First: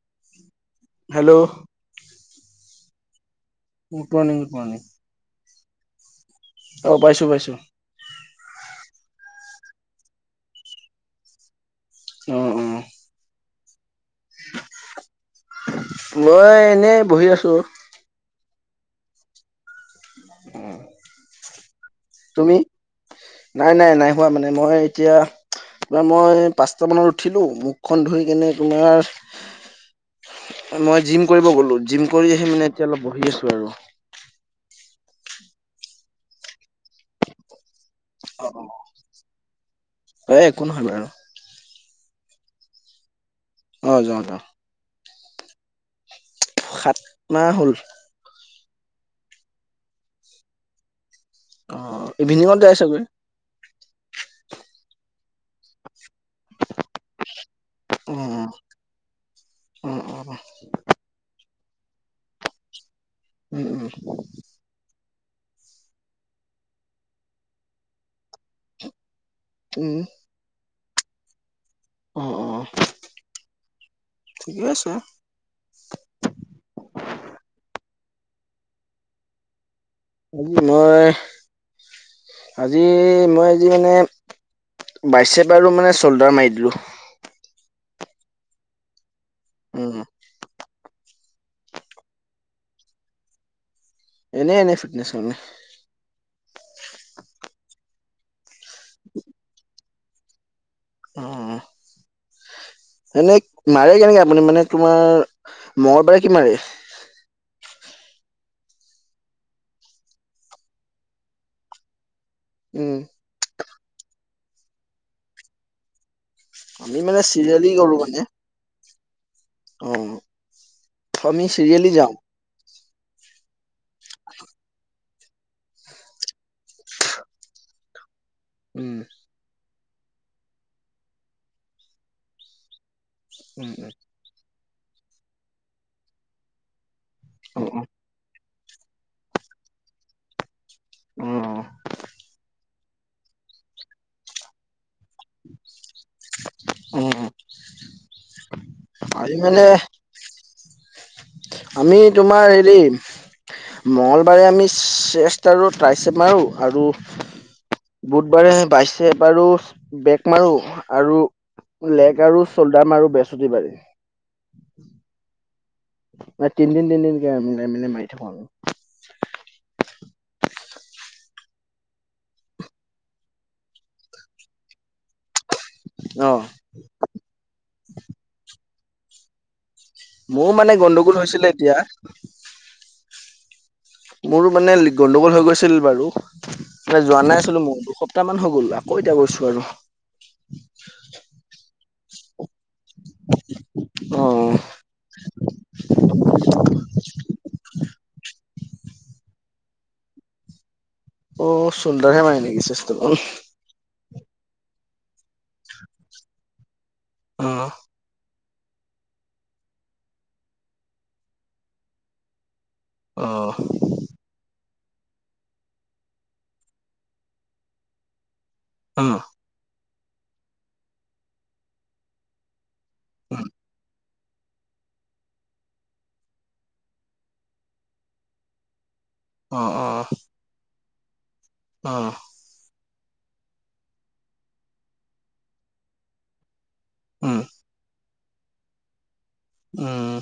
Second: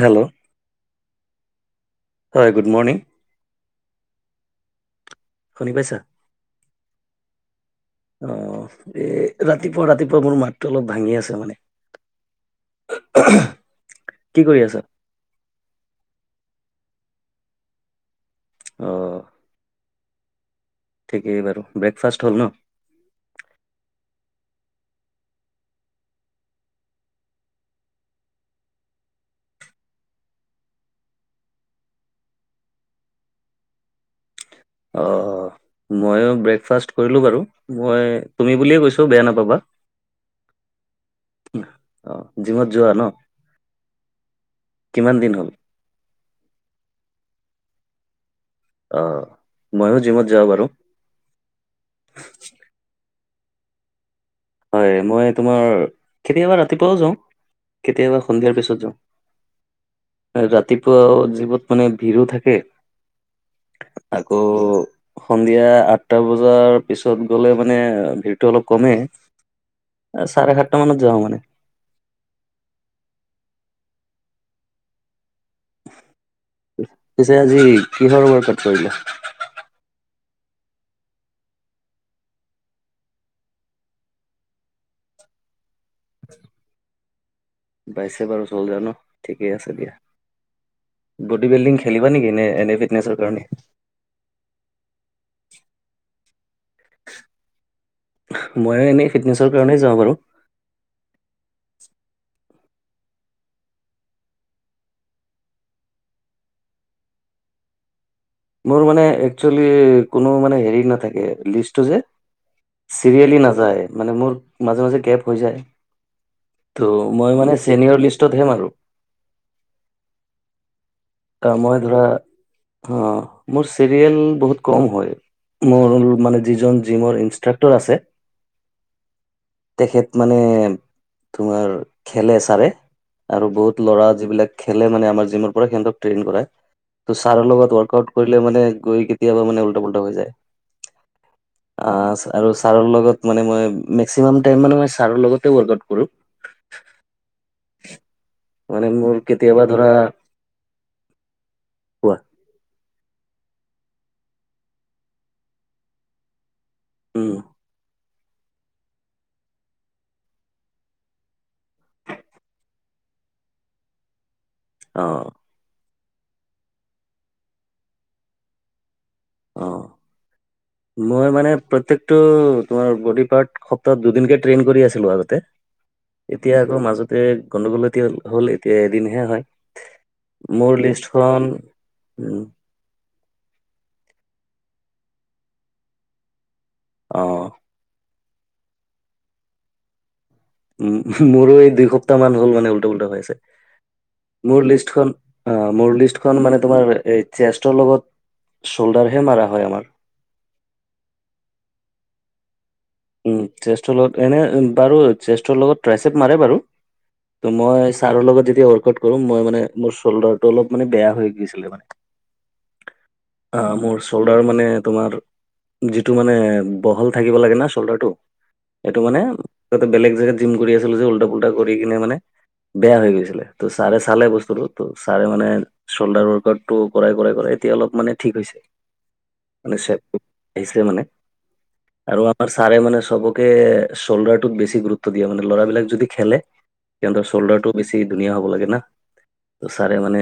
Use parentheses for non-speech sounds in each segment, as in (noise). Hello hello হয় good morning good morning good morning শুনি পাইছা অ পাইছো পাইছো অ এ ৰাতিপুৱা ৰাতিপুৱা মোৰ মাতটো অলপ ভাঙি আছে মানে অ অ কি কৰি আছা মই এনেই বহি আছো অ উম ঠিকেই বাৰু ব্ৰেকফাষ্ট হ'ল ন তুমি নাই নাই নাই হোৱা মানে মই এতিয়া তাৰ মই পাঁচট মানত উঠিলোঁ মুখখন ধুই কিনে তোমাৰ মই জিম কৰিব গ'লো জিম কৰি আহি মানে এতিয়া অলপ বহি আছো আৰু অ ময়ো ব্ৰেকফাষ্ট কৰিলো বাৰু মই তুমি বুলিয়ে কৈছো বেয়া নাপাবা এ একো নহয় বাৰু অ জিমত যোৱা ন অ যাওঁ যাৱ কিমান দিন হ'ল সাত মাহ হল আহ মইও জিমত যাও বাৰু অ ইভিনিঙত যাই চাগৈ হয় মই তোমাৰ কেতিয়াবা ৰাতিপুৱাও যাওঁ অ কেতিয়াবা সন্ধিয়াৰ পিছত অ অ অ যাওঁ ৰাতিপুৱা জিমত মানে ভিৰো থাকে উম উম আকৌ সন্ধিয়া আঠটা বজাৰ পিছত গলে মানে ভিৰটো অলপ কমেই উম চাৰে সাতটা মানত যাও মানে অ অ ঠিকে আছে পিছে আজি কিহৰ ৰ পাত কৰিলে আজি মই আজি মই আজি মানে বাইছেপ আৰু মানে শ্ব'ল্ডাৰ মাৰি দিলোঁ। বাইছে বাৰু চলজাৰ ন ঠিকেই আছে দিয়া। উম বডি বিল্ডিং খেলিবা নেকি? নে এনে ফিটনেছৰ কাৰণে। এনে এনে ফিটনেছ হয় নে? ময়ো এনেই ফিটনেছৰ কাৰণেই যাওঁ বাৰু। উম এনেই মাৰে কেনেকে আপুনি মানে তোমাৰ মঙলবাৰে কি মাৰে? মোৰ মানে একশ্বয়ালি কোনো মানে হেৰি নাথাকে লিষ্ট টো যে উম, চিৰিয়েলি নাযায় মানে মোৰ মাজে মাজে গেভ হৈ যায় আমি ত' মই মানে চিৰিয়েলি কৰো চেনিয়ৰ মানে লিষ্টতহে মাৰো। অ আমি মই চিৰিয়েলি ধৰা যাওঁ। অ মোৰ চিৰিয়েল বহুত কম হয়। মোৰ মানে যিজন জিমৰ ইনষ্ট্ৰাক্টৰ আছে উম! তেখেত মানে তোমাৰ খেলে চাৰে আৰু উম, বহুত ল'ৰা যিবিলাক খেলে মানে আমাৰ জিমৰ পৰা সিহঁতক ট্ৰেইন কৰাই ত ছাৰৰ লগত উম। ৱৰ্কআউট কৰিলে মানে গৈ কেতিয়াবা মানে উল্টা পুল্টা হৈ যায় অ আৰু ছাৰৰ লগত মানে মই মেক্সিমাম টাইন মানে মই ছাৰৰ লগতে ৱৰ্কআউট কৰো অ', অ', মানে মোৰ আজি মানে কেতিয়াবা ধৰা আমি কোৱা তোমাৰ হেৰি মঙ্গলবাৰে আমি চেষ্টাৰ আৰু ট্ৰাচেত মাৰো আৰু উম বুধবাৰে বাইছেপ বাৰু বেক মাৰো আৰু লেগ আৰু চল্ডাৰ মাৰো বৃহস্পতিবাৰে। অ মানে তিনদিন তিনদিনকে মিলাই মিলাই মাৰি থাকোঁ আৰু। অ! মই মানে প্ৰত্যেকটো তোমাৰ বডি পাৰ্ট সপ্তাহত দুদিনকে ট্ৰেইন কৰি আছিলোঁ আগতে। অ', এতিয়া আকৌ মাজতে গণ্ডগোল এতি হ'ল, এতিয়া এদিনহে হয়। মানে মোৰ গণ্ডগোল লিষ্টখন হৈছিলে এতিয়া মোৰো মানে গণ্ডগোল হৈ গৈছিল বাৰু, মানে অ যোৱা নাই হৈছিলোঁ মই দুসপ্তাহ মান হৈ গ'ল আকৌ এতিয়া গৈছোঁ আৰু। উম! মোৰো এই দুই সপ্তাহ মান হ'ল মানে উল্টা পুল্টা হৈ আছে। অ মোৰ লিষ্টখন অ, মোৰ লিষ্টখন মানে তোমাৰ ‌এই চেষ্টৰ লগত শোল্ডাৰহে মাৰা হয় আমাৰ। অ সৌল্ডাৰ হে মায়ে নেকি ‌‌চে উম! চেষ্টৰ লগত এনে বাৰু চেষ্টৰ লগত ট্ৰাইচেপ মাৰে বাৰু। অ ত মই ছাৰৰ লগত যে তিয়া ৱৰ্কআউট কৰোঁ মই মানে মোৰ চল্ডাৰটো অলপ মানে বেয়া হৈ গৈছিলে মানে। অ মোৰ চল্ডাৰ মানে তোমাৰ যিটো মানে বহল থাকিব লাগে না চল্ডাৰটো সেইটো অ মানে আগতে বেলেগ জেগাত জিম কৰি আছিলোঁ যে উল্টা পুল্টা কৰি কিনে মানে বেয়া হৈ গৈছিলে ত ছাৰে চালে বস্তুটো ত ছাৰে মানে চল্ডাৰ ৱৰ্কআউটটো কৰাই কৰাই কৰাই এতিয়া অলপ মানে ঠিক হৈছে। মানে চেপ টো আহিছিলে মানে। অহ! আৰু আমাৰ ছাৰে মানে চবকে চ'ল্ডাৰ টোত বেছি গুৰুত্ব দিয়ে মানে ল'ৰাবলাক যদি খেলে। সিহঁতৰ উম চ'ল্ডাৰটো বেছি ধুনীয়া হ'ব লাগে না, ত ছাৰে মানে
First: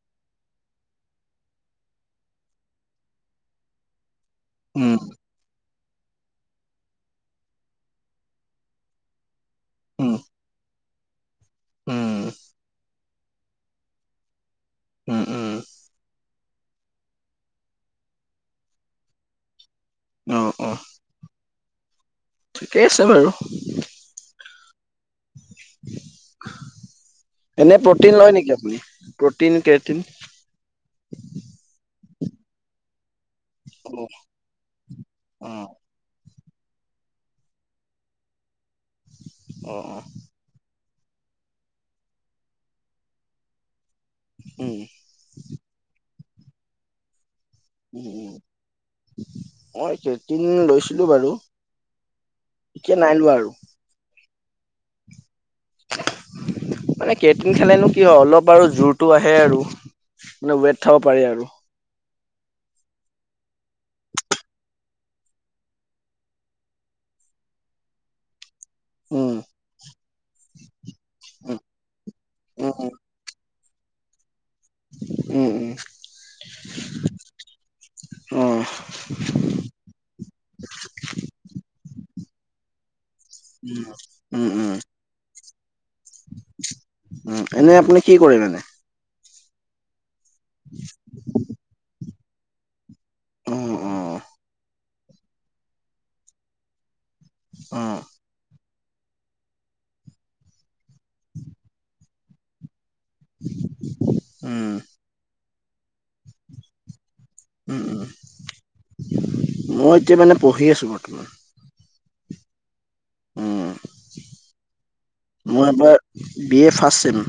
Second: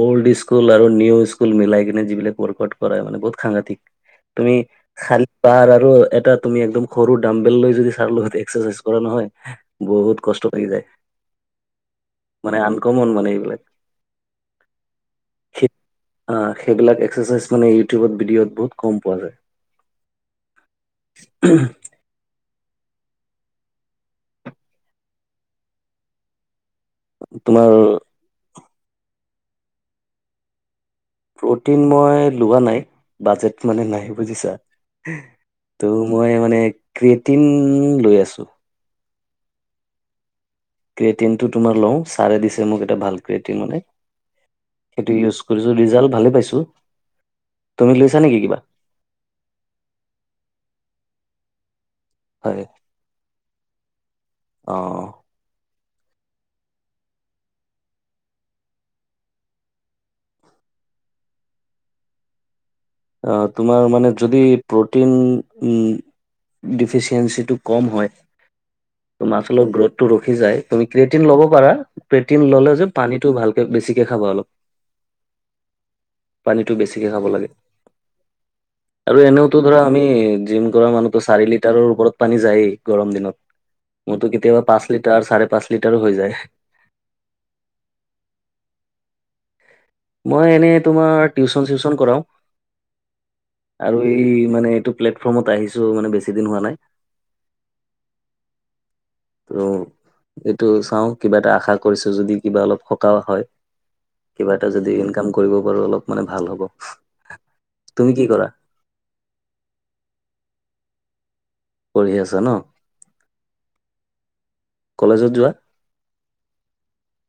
অল্ড স্কুল আৰু নিউ স্কুল মিলাই কিনে যিবিলাক ৱৰ্কআউট কৰাই মানে বহুত সাংঘাতিক। তুমি উম খালি পাৰ আৰু এটা। তুমি একদম সৰু দামবেল লৈ যদি ছাৰ লগত এক্সাৰচাইজ কৰা নহয় উম বহুত কষ্ট থাকি যায়। উম মানে আনকমন মানে এইবিলাক উম! উম! আহ সেইবিলাক এক্সাৰচাইজ মানে ইউটিউবত ভিডিঅ'ত বহুত কম পোৱা যায়। অ অ অ ঠিকেই আছে বাৰু তোমাৰ এনে প্ৰটিন লয় নেকি আপুনি। প্ৰটিন কেটিন প্ৰ'টিন মই লোৱা নাই বাজেট মানে অ নাই বুজিছা অ ত' মই মানে কেটিন লৈ আছোঁ। অ অ ক্ৰেটিনটো তোমাৰ লওঁ ছাৰে দিছে মোক এটা ভাল ক্ৰেটিন মানে উম সেইটো ইউজ কৰিছোঁ ৰিজাল্ট ভালে পাইছোঁ। উ মই কেটিন লৈছিলোঁ বাৰু- এতিয়া নাই লোৱা আৰু আহ মানে কেটিং খালেনো কি হয় অলপ আৰু জোৰতটো আহে আৰু মানে ৱেট থব পাৰি আৰু। আহ তোমাৰ মানে যদি প্ৰটিন উম ডিফিচিয়েঞ্চিটো কম হয়। উম, মাচলৰ গ্ৰোথটো ৰখি যায় তুমি ক্ৰেটিন ল'ব উম, পাৰা ক্ৰেটিন ল'লে উম, যে উম, পানীটো ভাল। বেছিকে খাবা অলপ উম, পানীতটো বেছিকে খাব লাগে। উম, অ', আৰু এনেওতো ধৰা আমি জিম কৰা মানুহতো চাৰি লিটাৰৰ ওপৰত পানী যায় গৰম দিনত উম মোৰতো উম কেতিয়াবা উম পাঁচ চাৰে পাঁচ লিটাৰ হৈ যায়। উ এনেই আপুনি কি কৰে মাননে মই এনেই তোমাৰ টিউচন চিউশন কৰাও অ', আৰু অ', এই মানে এইটো প্লেটফৰ্মত আহিছো মানে বেছি দিন হোৱা নাই। অ (inaudible) ত এইটো চাওঁ কিবা এটা আশা কৰিছো যদি কিবা অলপ সকাহও হয়। কিবা এটা উম। যদি ইনকাম কৰিব পাৰো অলপ মানে ভাল হ'ব। উম, উম, তুমি কি কৰা? মই এতিয়া মানে পঢ়ি আছোঁ বৰ্তমান। পঢ়ি আচা ন। উম, কলেজত যোৱা মই এবাৰ B A first sem.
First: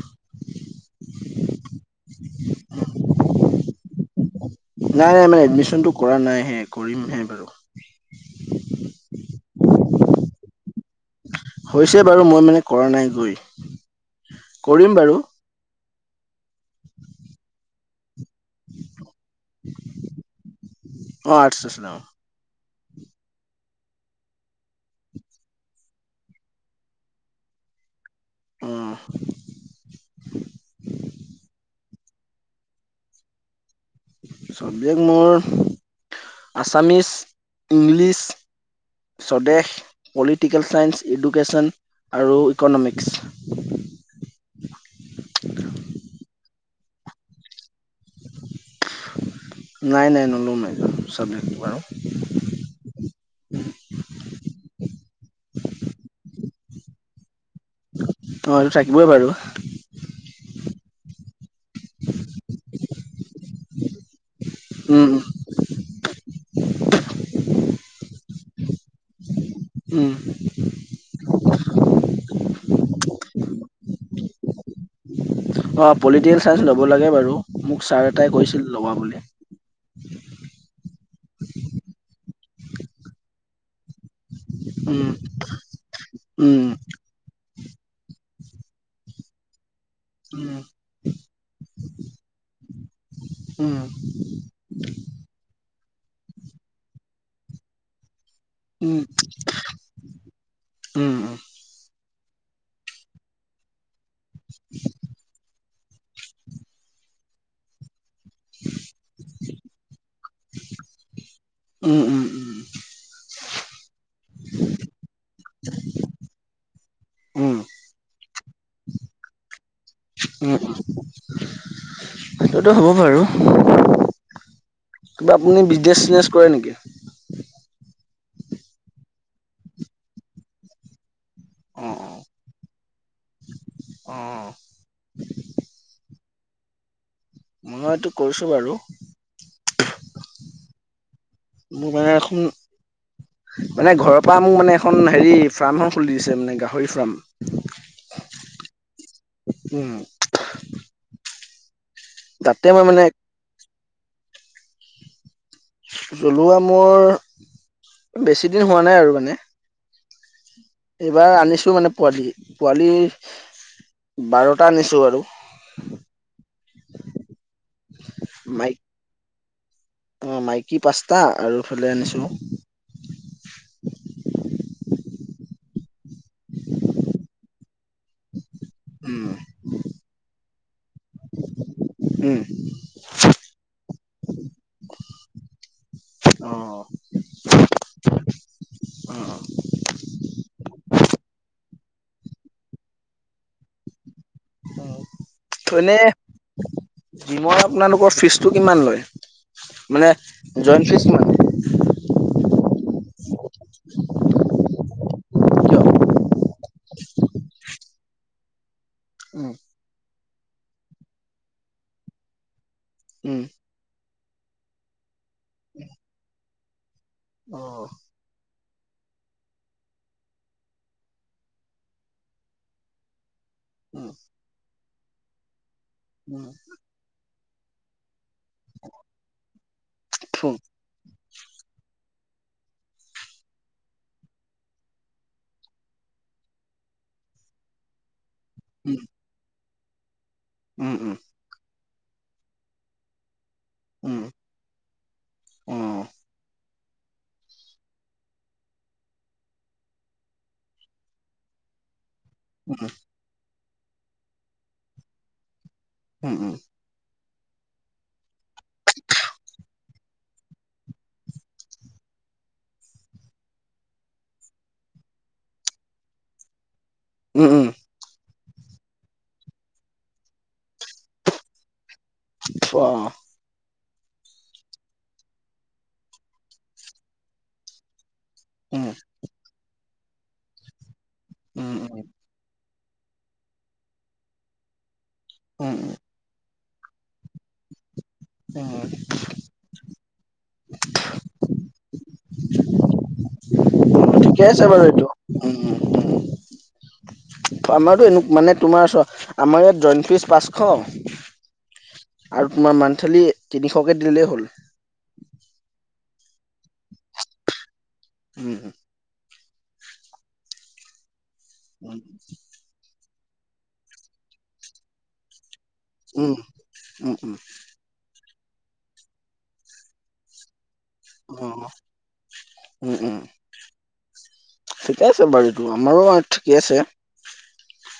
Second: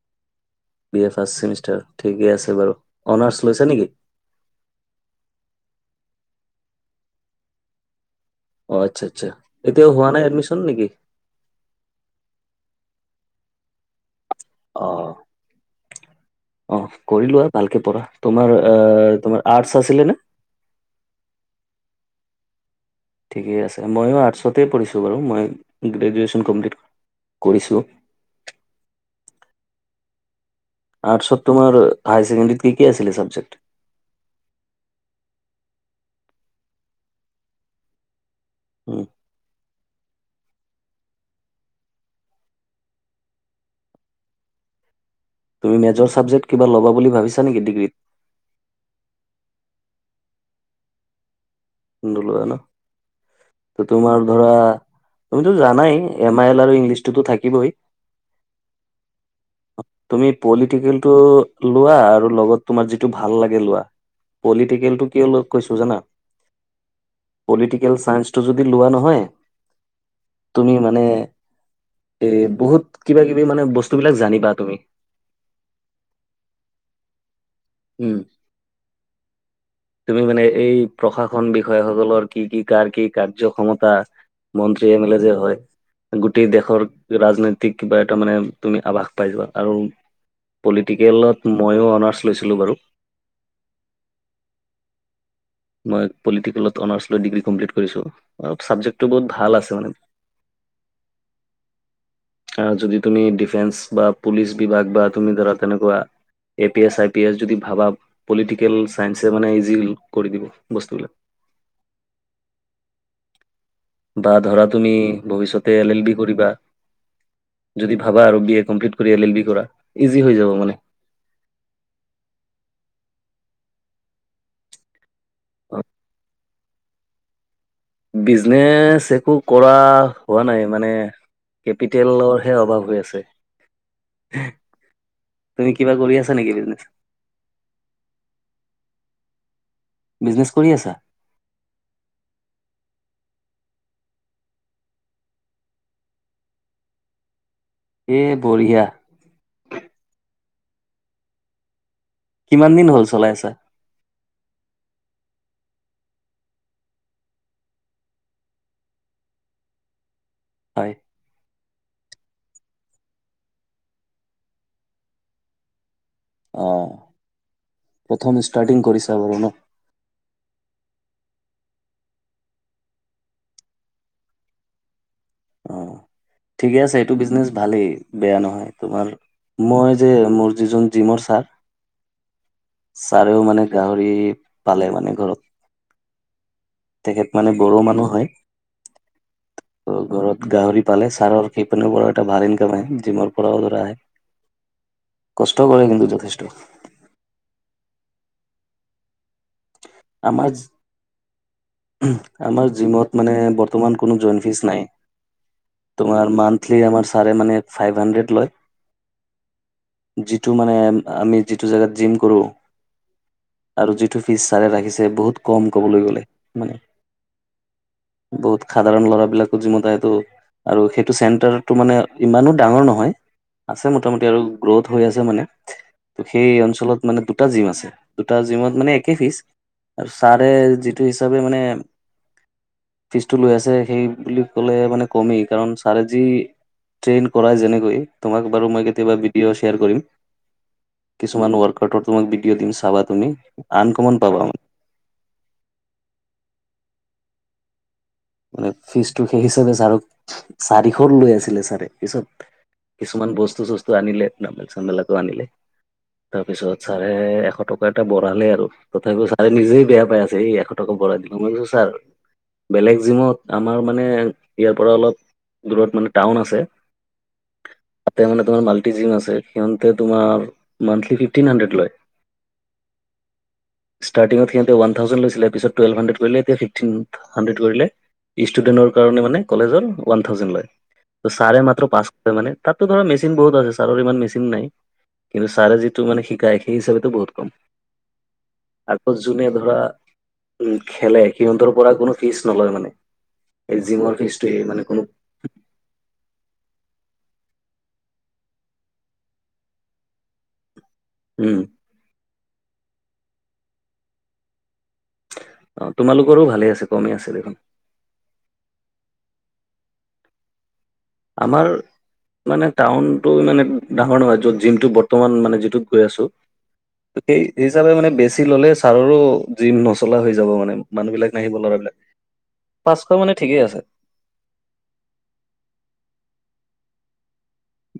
B A first semester ঠিকে আছে বাৰু অনাৰ্চ লৈছে নেকি? নাই নাই মানে এডমিশনটো কৰা নাই হে কৰিম হে বাৰু অ আচ্ছা আচ্ছা এতিয়াও হোৱা নাই এডমিচন নেকি? হৈছে বাৰু মই মানে কৰা নাই গৈ অ কৰিম বাৰু অ কৰিলোৱা আৰু ভালকে পঢ়া। তোমাৰ আহ তোমাৰ আৰ্টছ আছিলে নে? অ', আৰ্টছ আছিলে অ'। ঠিকেই আছে ময়ো আৰ্টছতে পঢ়িছোঁ বাৰু মই গ্ৰেজুৱেশ্যন কমপ্লিট কৰোঁ। কৰিছো। আহ আৰ্টছত তোমাৰ হায়াৰ কেণ্ডাৰিতত কি কি আছিলে চাবজেক্ট। চবজেক্ট মোৰ আছামিছ ইংলিছ স্বদেশ। পলিটিকেল ছাইন্স ইডুকেশ্যন আৰু ইকনমিক্স তুমি মেজৰ ছাবজেক্ট কিবা ল'ব বুলি ভাবিছা নেকি ডিগ্ৰীত নাই নাই ননুম একদ চ উডলো আনা ত তোমাৰ ধৰা তুমিতটো জানাই এম আই এল আৰু ইংলিছ অ এইটো থাকিবই বাৰু তুমি পলিটিকেলটো লোৱা আৰু লগত তোমাৰ যিটো ভাল লাগে লোৱা। পলিটিকেল টো কি হল কৈছোঁ জানা, পলিটিকেল ন্স টো যদি লোৱা নহয়। তুমি মানে এ বহুত কিবা কিবি মানে বস্তুবিলাক জানিব। তুমি অঁ পলিটিকেল চাইন্স ল'ব লাগে বাৰু মোক ছাৰ উম এটাই কৈছিল লবা বুলি। তুমি মানে এই প্ৰশাসন বিষয়াসকলৰ কি কি কাৰ কি কাৰ্য ক্ষমতা। মন্ত্ৰী এম উম এল এ যে হয় গোটেই উম দেশৰ ৰাজনীতি কিবা এটা মানে তুমি আভাস পাই যাবা আৰু পলিটিকেলত ময়ো অনাৰ্চ লৈছো। উম মই পলিটিকেলত কমাৰ্চ লৈ ডিগ্ৰী কমপ্লিট কৰিছোঁ। অ উম চাবজেক্টটো বহুত ভাল আছে মানে। উম আহ যদি তুমি ডিফেন্স বা পুলিচ বিভাগ বা তুমি ধৰা। তেনেকুৱা A P S I P S যদি ভাবা পলিটিকেল চাইন্স মানে ইজি। কৰি দিব বস্তু গিলাক। উম উম উম বা ধৰা তুমি ভৱিষ্যতে এল এল বি কৰিবা। উম যদি ভাবা আৰু বি এ কমপ্লিট কৰি এল এল বি কৰা ইজি হৈ যাব উম মানে। সেইটোতো হ'ব বাৰু কিবা আপুনি বিজনেচ চিজনেছ কৰে নেকি? বিজনেচ একো কৰা হোৱা নাই মানে অঁ অঁ কেপিটেলৰহে অভাৱ হৈ আছে অঁ তুমি কিবা কৰি আছা? নেকি এইপিনে মই এইটো কৈছো বাৰু বিজনেছ কৰি আছা মোৰ মানে এখন মানে ঘৰৰ পৰা মোক মানে এখন হেৰি ফাৰ্ম এখন খুলি দিছে মানে গাহৰি ফাৰ্ম। এই বঢ়িয়া উম তাতে কিমান মই দিন হ'ল মানে চলাই আছে। ছলোৱা মোৰ বেছি দিন হোৱা নাই আৰু মানে। হয় এইবাৰ আনিছো। মানে পোৱালি পোৱালি বাৰটা আনিছো আৰু অ প্ৰথম মাইক ষ্টাৰ্টিং কৰিছা বাৰু ন অ মাইকী পাঁচ্তটা আৰু ফালে আনিছো। (inaudible) ঠিকে আছে এইটো বিজনেচ ভালেই বেয়া নহয় তোমাৰ উম মই যে মোৰ যিজন জিমৰ ছাৰ উম ছাৰেও মানে। গাহৰি পালে মানে ঘৰত অ তেখেত মানে বড়ো মানুহ হয়। অ ত ঘৰত গাহৰি পালে ছাৰৰ সেইপিনে পৰা এটা ভাল ইনকাম আহে জিমৰ পৰাও ধৰা আহে। অ কষ্ট কৰে এনে কিন্তু যথেষ্ট। জিমৰ আপোনালোকৰ ফিজটো কিমান লয়। মানে আমাৰ জইণ্ট ফিচ মানে। আমাৰ জিমত মানে বৰ্তমান কোনো জইণ্ট ফিজ নাই। কিয় তোমাৰ মান্থলি আমাৰ ছাৰে মানে ফাইভ হাণ্ড্ৰেড লয়। উম। যিটো মানে আমি যিটো জোগাত জিম কৰোঁ। উম। ফিছ ছাৰে ৰাখিছে বহুত কম ক'বলৈ গ'লে মানে আহ বহুত সাধাৰণ ল'ৰাবিলাকো জিমত আহে টো আৰু সেইটো চেণ্টাৰটো মানে ইমানো ডাঙৰ নহয় আছে উম মোটামুটি আৰু গ্ৰথ হৈ আছে মানে ত উম সেই অঞ্চলত মানে দুটা জিম আছে দুটা জিমত মানে একে ফিচ আৰু ছাৰে যিটো হিচাপে মানে ফিজটো লৈ আছে সেই বুলি ক'লে মানে কমেই কাৰণ ছাৰে যি ট্ৰেইন কৰাই যেনেকৈ তোমাক বাৰু মই কেতিয়াবা ভিডিঅ' শ্বেয়াৰ কৰিম উম কিছুমান ৱৰ্ক মাক ভিডিঅ দিম চাবা তুমি আনকমন উম উম পাবা উম অ মানে ফিজটো সেই হিচাপে ছাৰ চাৰিশ লৈ আছিলে ছাৰে পিছত উম কিছুমান বস্তু চস্তু আনিলে ডাম্বেল চাম্বেল আনিলে তাৰপিছত ছাৰে এশ টকা এটা বঢ়ালে আৰু তথাপিও ছাৰে নিজেই বেয়া পাই আছে এই এশ টকা বঢ়াই দিব মই কৈছোঁ ছাৰ বেলেগ জিমত আমাৰ মানে ইয়াৰ পৰা অলপ দূৰত মানে টাউন আছে। উম উম। তাতে মানে মাল্টি জিম আছে সিহঁতে তোমাৰ মান্থলি ফিফটিন সান্দেৰেদ লয় অ (inaudible) উম ষ্টুডেন্টৰ কাৰণে মানে কলেজৰ ওৱান থাউজেণ্ড লয় ছাৰে উম মাত্ৰ উম পাঁচ কে মানে তাততো ধৰা মেচিন বহুত আছে ছাৰৰ ইমান মেচিন নাই কিন্তু উম ছাৰে উম যিটো মানে শিকায় সেই হিচাপো বহুত কম আকৌ (inaudible) যোনে উম খেলে সিহঁতৰ পৰা কোনো ফিচ নলয় মানে জিমৰ ঠিকে ফিচটোয়ে আছে বাৰু মানে কোনো এইটো আমাৰো এনে মানে তোমাৰ ও আমাৰ ইয়াত জইণ্ট ফিজ পাঁচশ উম আৰু তোমাৰ মান্থলি তিনিশকে দিলেই হ'ল অ তোমালোকৰো ভালে আছে কমেই আছে দেখোন উম আমাৰ উম, মানে টাউনটো ইমান ডাঙৰ নহয় য'ত জিমটো বৰ্তমান মানে যি যিটোত গৈ আছোঁ উম, সেই উম, হেই হিচাবে মানে বেচি ললে ছাৰৰো জিম নচলা হৈ যাব মানে মানুহ বিলাক নাহিব অ', ল'ৰাবলাক উম, উম, পাঁচশ মানে ঠিকেই আছে ঠিকে আছে বাৰীতো আমাৰো ঠিকে আছে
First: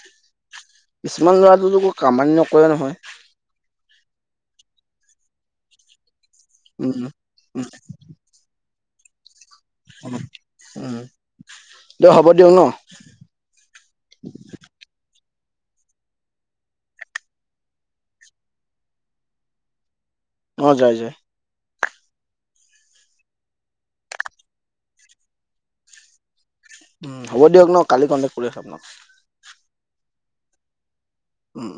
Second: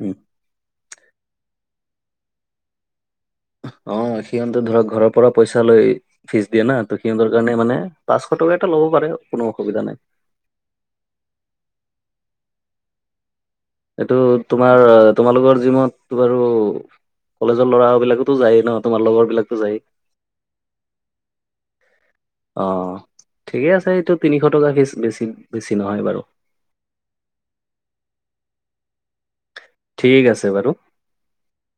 উম কিছুমান ল'ৰাটো (unintelligible) কামানি নকৰে নহয় অ সিহঁতে ধৰক ঘৰৰ পৰা পইচা লৈ ফিজ দিয়া না উম, ত সিহঁতৰ কাৰণে উম, মানে পাঁচশ টকা এটা ল'ব পাৰে কোনো অসুবিধা নাই উ দিয় হ'ব দিয়ক ন এইটো তোমাৰ তোমালোকৰ জিমত বাৰু কলেজৰ ল'ৰা বিলাকতো যায় ন তোমাৰ লগৰ বিলাকটো যায় অ যাই যায় অ ঠিকেই আছে এইটো তিনিশ টকা বেছি বেছি নহয় বাৰু উ হ'ব দিয়ক ন কালি কণ্টেক্ট কৰি আছ আপোনাক ঠিক আছে বাৰু উম।